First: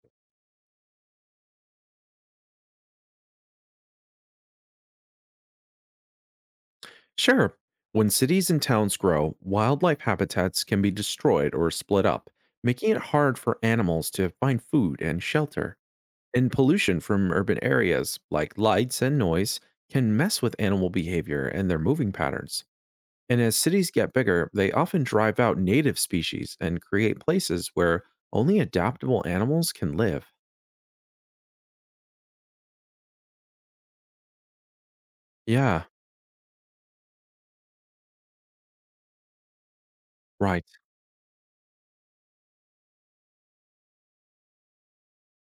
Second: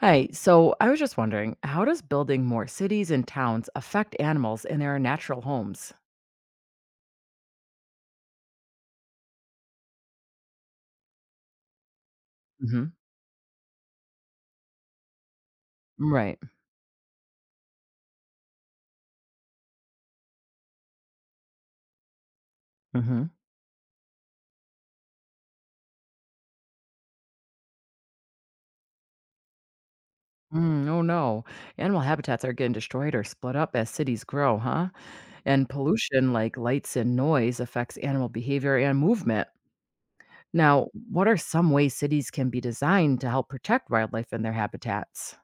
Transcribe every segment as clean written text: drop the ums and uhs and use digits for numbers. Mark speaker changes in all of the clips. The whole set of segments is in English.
Speaker 1: Hi, so I was just wondering, how does building more cities and towns affect animals in their natural homes?
Speaker 2: Sure. When cities and towns grow, wildlife habitats can be destroyed or split up, making
Speaker 1: Hmm.
Speaker 2: it hard for animals to find food and shelter.
Speaker 1: Right.
Speaker 2: And pollution from urban areas, like lights and noise, can mess with animal behavior and their moving patterns.
Speaker 1: Hmm.
Speaker 2: And as cities get bigger, they often drive out native species and create places where only adaptable animals can live.
Speaker 1: Mm, oh no, animal habitats are getting destroyed or split up as cities grow, huh? And
Speaker 2: Yeah,
Speaker 1: pollution like lights and noise affects animal behavior and movement.
Speaker 2: right.
Speaker 1: Now, what are some ways cities can be designed to help protect wildlife in their habitats?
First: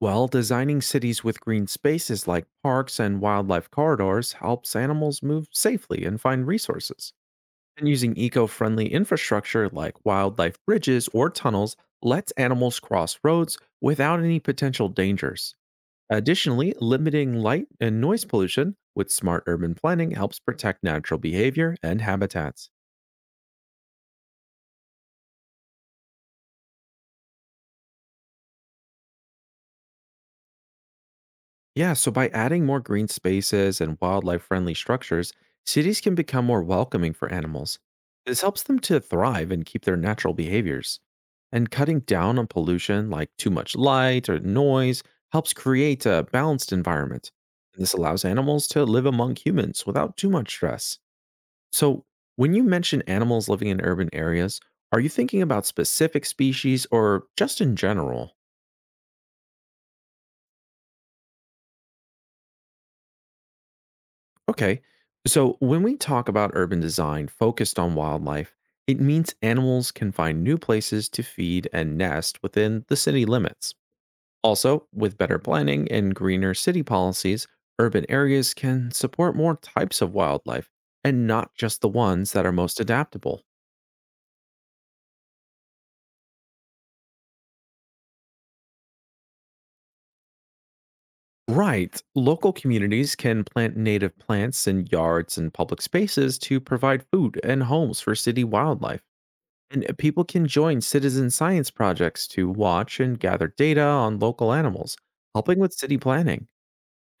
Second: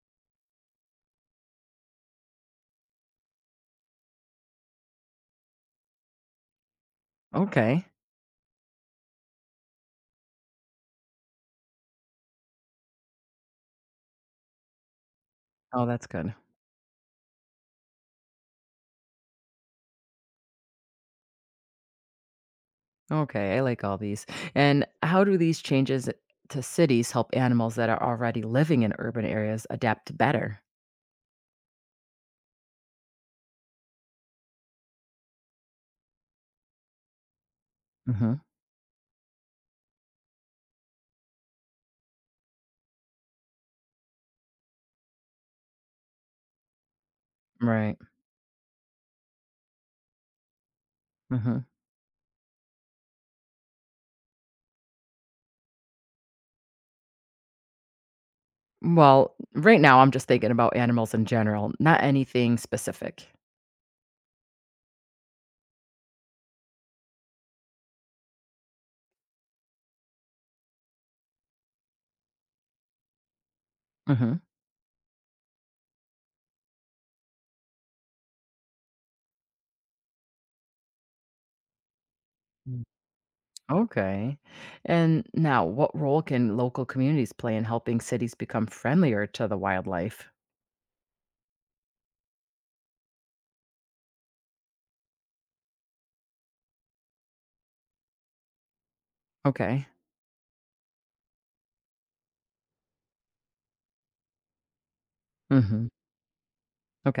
Speaker 2: Well, designing cities with green spaces like parks and wildlife corridors helps animals move safely and find resources.
Speaker 1: Okay.
Speaker 2: And using eco friendly infrastructure like wildlife bridges or tunnels lets animals cross roads without any potential dangers.
Speaker 1: Oh, that's good.
Speaker 2: Additionally, limiting light and noise pollution with smart urban planning helps protect natural behavior and habitats.
Speaker 1: Okay, I like all these. And how do these changes to cities help animals that are already living in urban areas adapt better?
Speaker 2: Yeah, so by adding more green spaces and wildlife friendly structures, cities can become more welcoming for animals. This
Speaker 1: Hmm.
Speaker 2: helps them to thrive and keep their natural behaviors. And cutting down on pollution, like too much light or noise, helps create a balanced environment. And this
Speaker 1: Right.
Speaker 2: allows animals to live among humans without too much stress.
Speaker 1: Hmm.
Speaker 2: So, when you mention animals living in urban areas, are you thinking about specific species or just in general?
Speaker 1: Well, right now I'm just thinking about animals in general, not anything specific.
Speaker 2: Okay. So when we talk about urban design focused on wildlife, it means animals can find new places to feed and nest within the city limits.
Speaker 1: Hmm.
Speaker 2: Also, with better planning and greener city policies, urban areas can support more types of wildlife and not just the ones that are most adaptable.
Speaker 1: Okay. And now, what role can local communities play in helping cities become friendlier to the wildlife?
Speaker 2: Right. Local communities can plant native plants in yards and public spaces to provide food and homes for city wildlife.
Speaker 1: Okay.
Speaker 2: And people can join citizen science projects to watch and gather data on local animals, helping with
Speaker 1: Hmm.
Speaker 2: city planning.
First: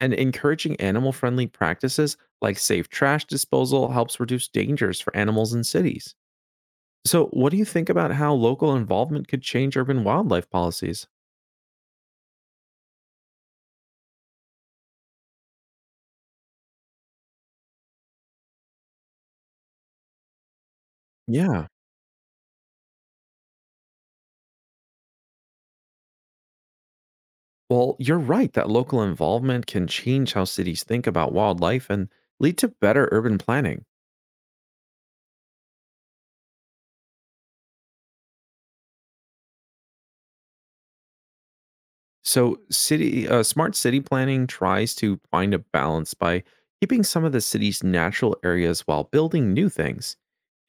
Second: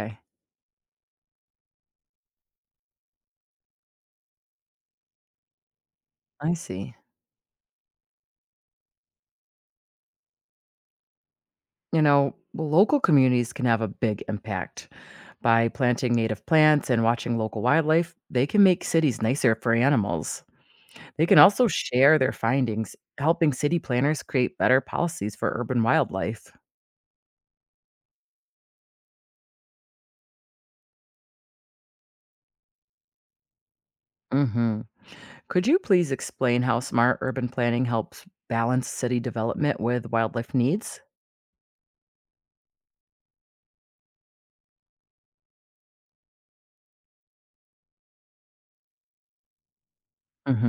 Speaker 2: And encouraging animal friendly practices like safe trash disposal helps reduce dangers for animals in cities.
Speaker 1: I see.
Speaker 2: So, what do you think about how local involvement could change urban wildlife policies?
Speaker 1: You know, local communities can have a big impact. By planting native plants and watching local wildlife, they can make cities nicer for animals. They can also
Speaker 2: Yeah.
Speaker 1: share their findings, helping city planners create better policies for urban wildlife.
Speaker 2: Well, you're right that local involvement can change how cities think about wildlife and lead to better urban planning.
Speaker 1: Hmm. Could you please explain how smart urban planning helps balance city development with wildlife needs?
Speaker 2: So, city smart city planning tries to find a balance by keeping some of the city's natural areas while building new things.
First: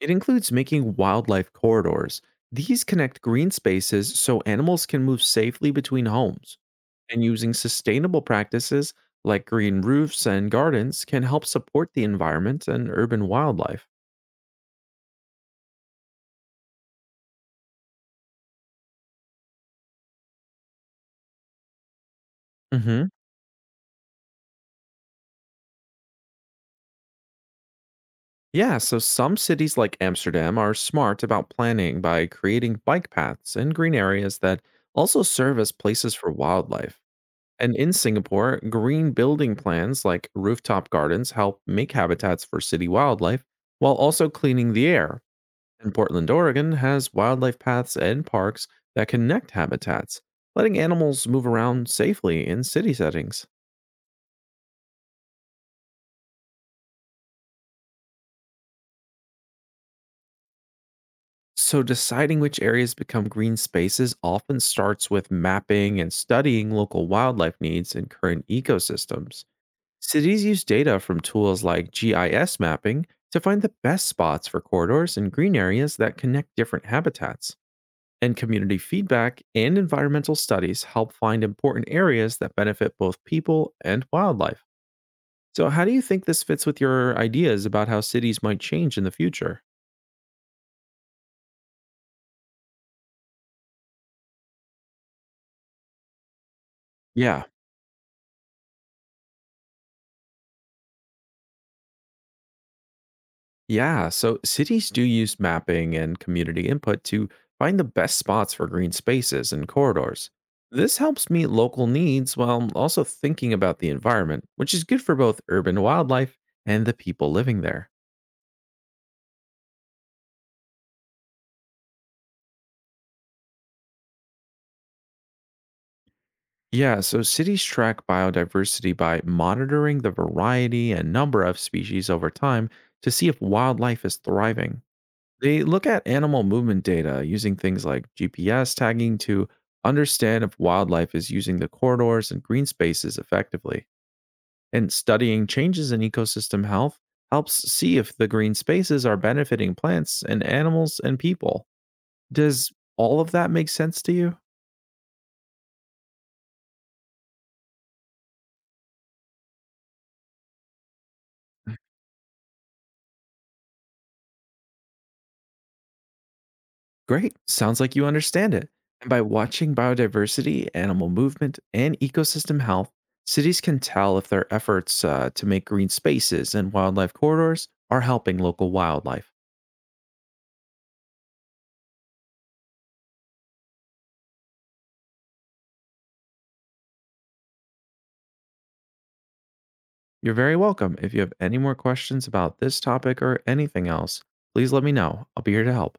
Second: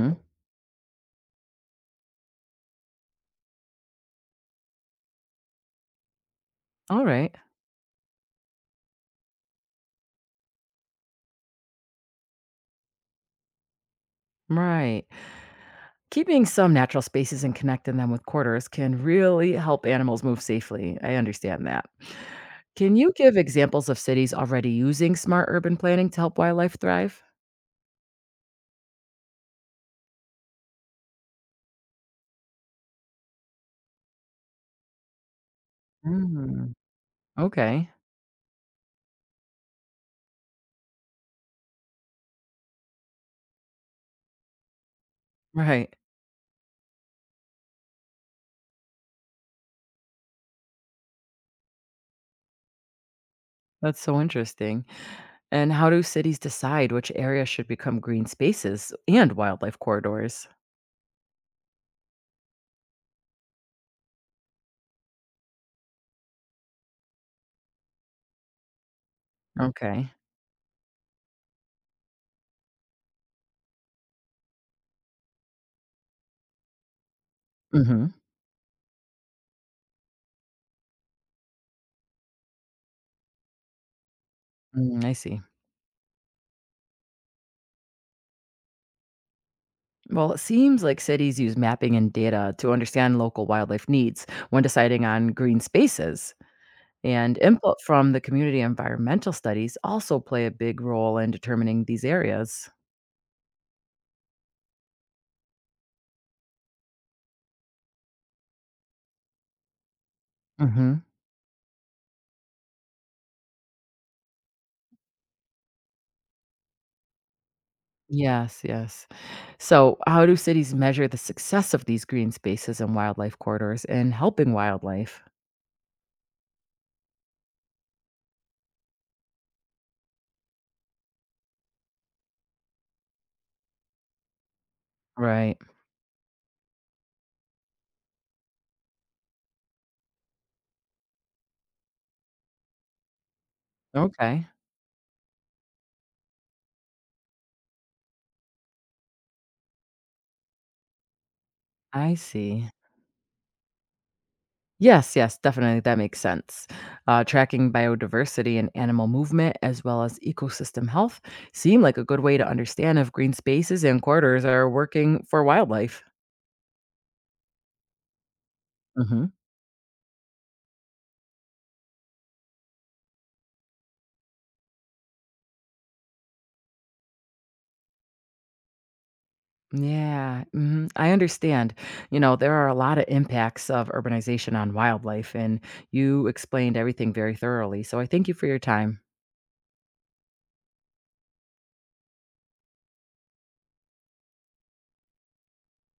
Speaker 2: It includes making wildlife corridors. These connect green spaces so animals can move safely between homes,
Speaker 1: All
Speaker 2: and
Speaker 1: right.
Speaker 2: using sustainable practices like green roofs and gardens can help support the environment and urban wildlife.
Speaker 1: Right. Keeping some natural spaces and connecting them with quarters can really help animals move safely. I understand that. Can
Speaker 2: Mhm.
Speaker 1: you give examples of cities already using smart urban planning to help wildlife thrive?
Speaker 2: Yeah, so some cities like Amsterdam are smart about planning by creating bike paths and green areas that also serve as places for
Speaker 1: Mm,
Speaker 2: wildlife. And
Speaker 1: okay,
Speaker 2: in Singapore, green building plans like rooftop gardens help make habitats for city wildlife while also cleaning the air. And
Speaker 1: right.
Speaker 2: Portland, Oregon has wildlife paths and parks that connect habitats, letting animals move around safely in city settings.
Speaker 1: That's so interesting. And how do cities decide which areas should become green spaces and wildlife corridors?
Speaker 2: So, deciding which areas become green spaces often starts with mapping and studying local wildlife needs and current ecosystems.
Speaker 1: Okay.
Speaker 2: Cities use data from tools like GIS mapping to find the best spots for corridors and green areas that connect different habitats.
Speaker 1: Hmm.
Speaker 2: And community feedback and environmental studies help find important areas that benefit both people and wildlife.
Speaker 1: I see.
Speaker 2: So, how do you think this fits with your ideas about how cities might change in the future?
Speaker 1: Well, it seems like cities use mapping and data to understand local wildlife needs when deciding on green spaces. And
Speaker 2: Yeah,
Speaker 1: input from the community environmental studies also play a big role in determining these areas.
Speaker 2: Yeah, so cities do use mapping and community input to find the best spots for green spaces and corridors. This
Speaker 1: Hmm.
Speaker 2: helps meet local needs while also thinking about the environment, which is good for both urban wildlife and the people living there.
Speaker 1: Yes, yes. So, how do cities measure the success of these green spaces and wildlife corridors in helping wildlife?
Speaker 2: Yeah, so cities track biodiversity by monitoring the variety and number of species over time to see if wildlife is thriving.
Speaker 1: Right.
Speaker 2: They look at animal movement data using things like GPS tagging to understand if wildlife is using the corridors and green spaces effectively.
Speaker 1: Okay.
Speaker 2: And studying changes in ecosystem health helps see if the green spaces are benefiting plants and animals and people.
Speaker 1: I see.
Speaker 2: Does all of that make sense to you?
Speaker 1: Yes, yes, definitely. That makes sense. Tracking biodiversity and animal movement, as well as ecosystem health, seem like a good way to understand if green spaces and corridors are working for wildlife.
Speaker 2: Great. Sounds like you understand it. And by
Speaker 1: Hmm.
Speaker 2: watching biodiversity, animal movement, and ecosystem health, cities can tell if their efforts to make green spaces and wildlife corridors are helping local wildlife.
Speaker 1: Yeah, mhm, I understand. You know, there are a lot of impacts of urbanization on wildlife, and you explained everything very thoroughly. So I thank you for your time.
Speaker 2: You're very welcome. If you have any more questions about this topic or anything else, please let me know. I'll be here to help.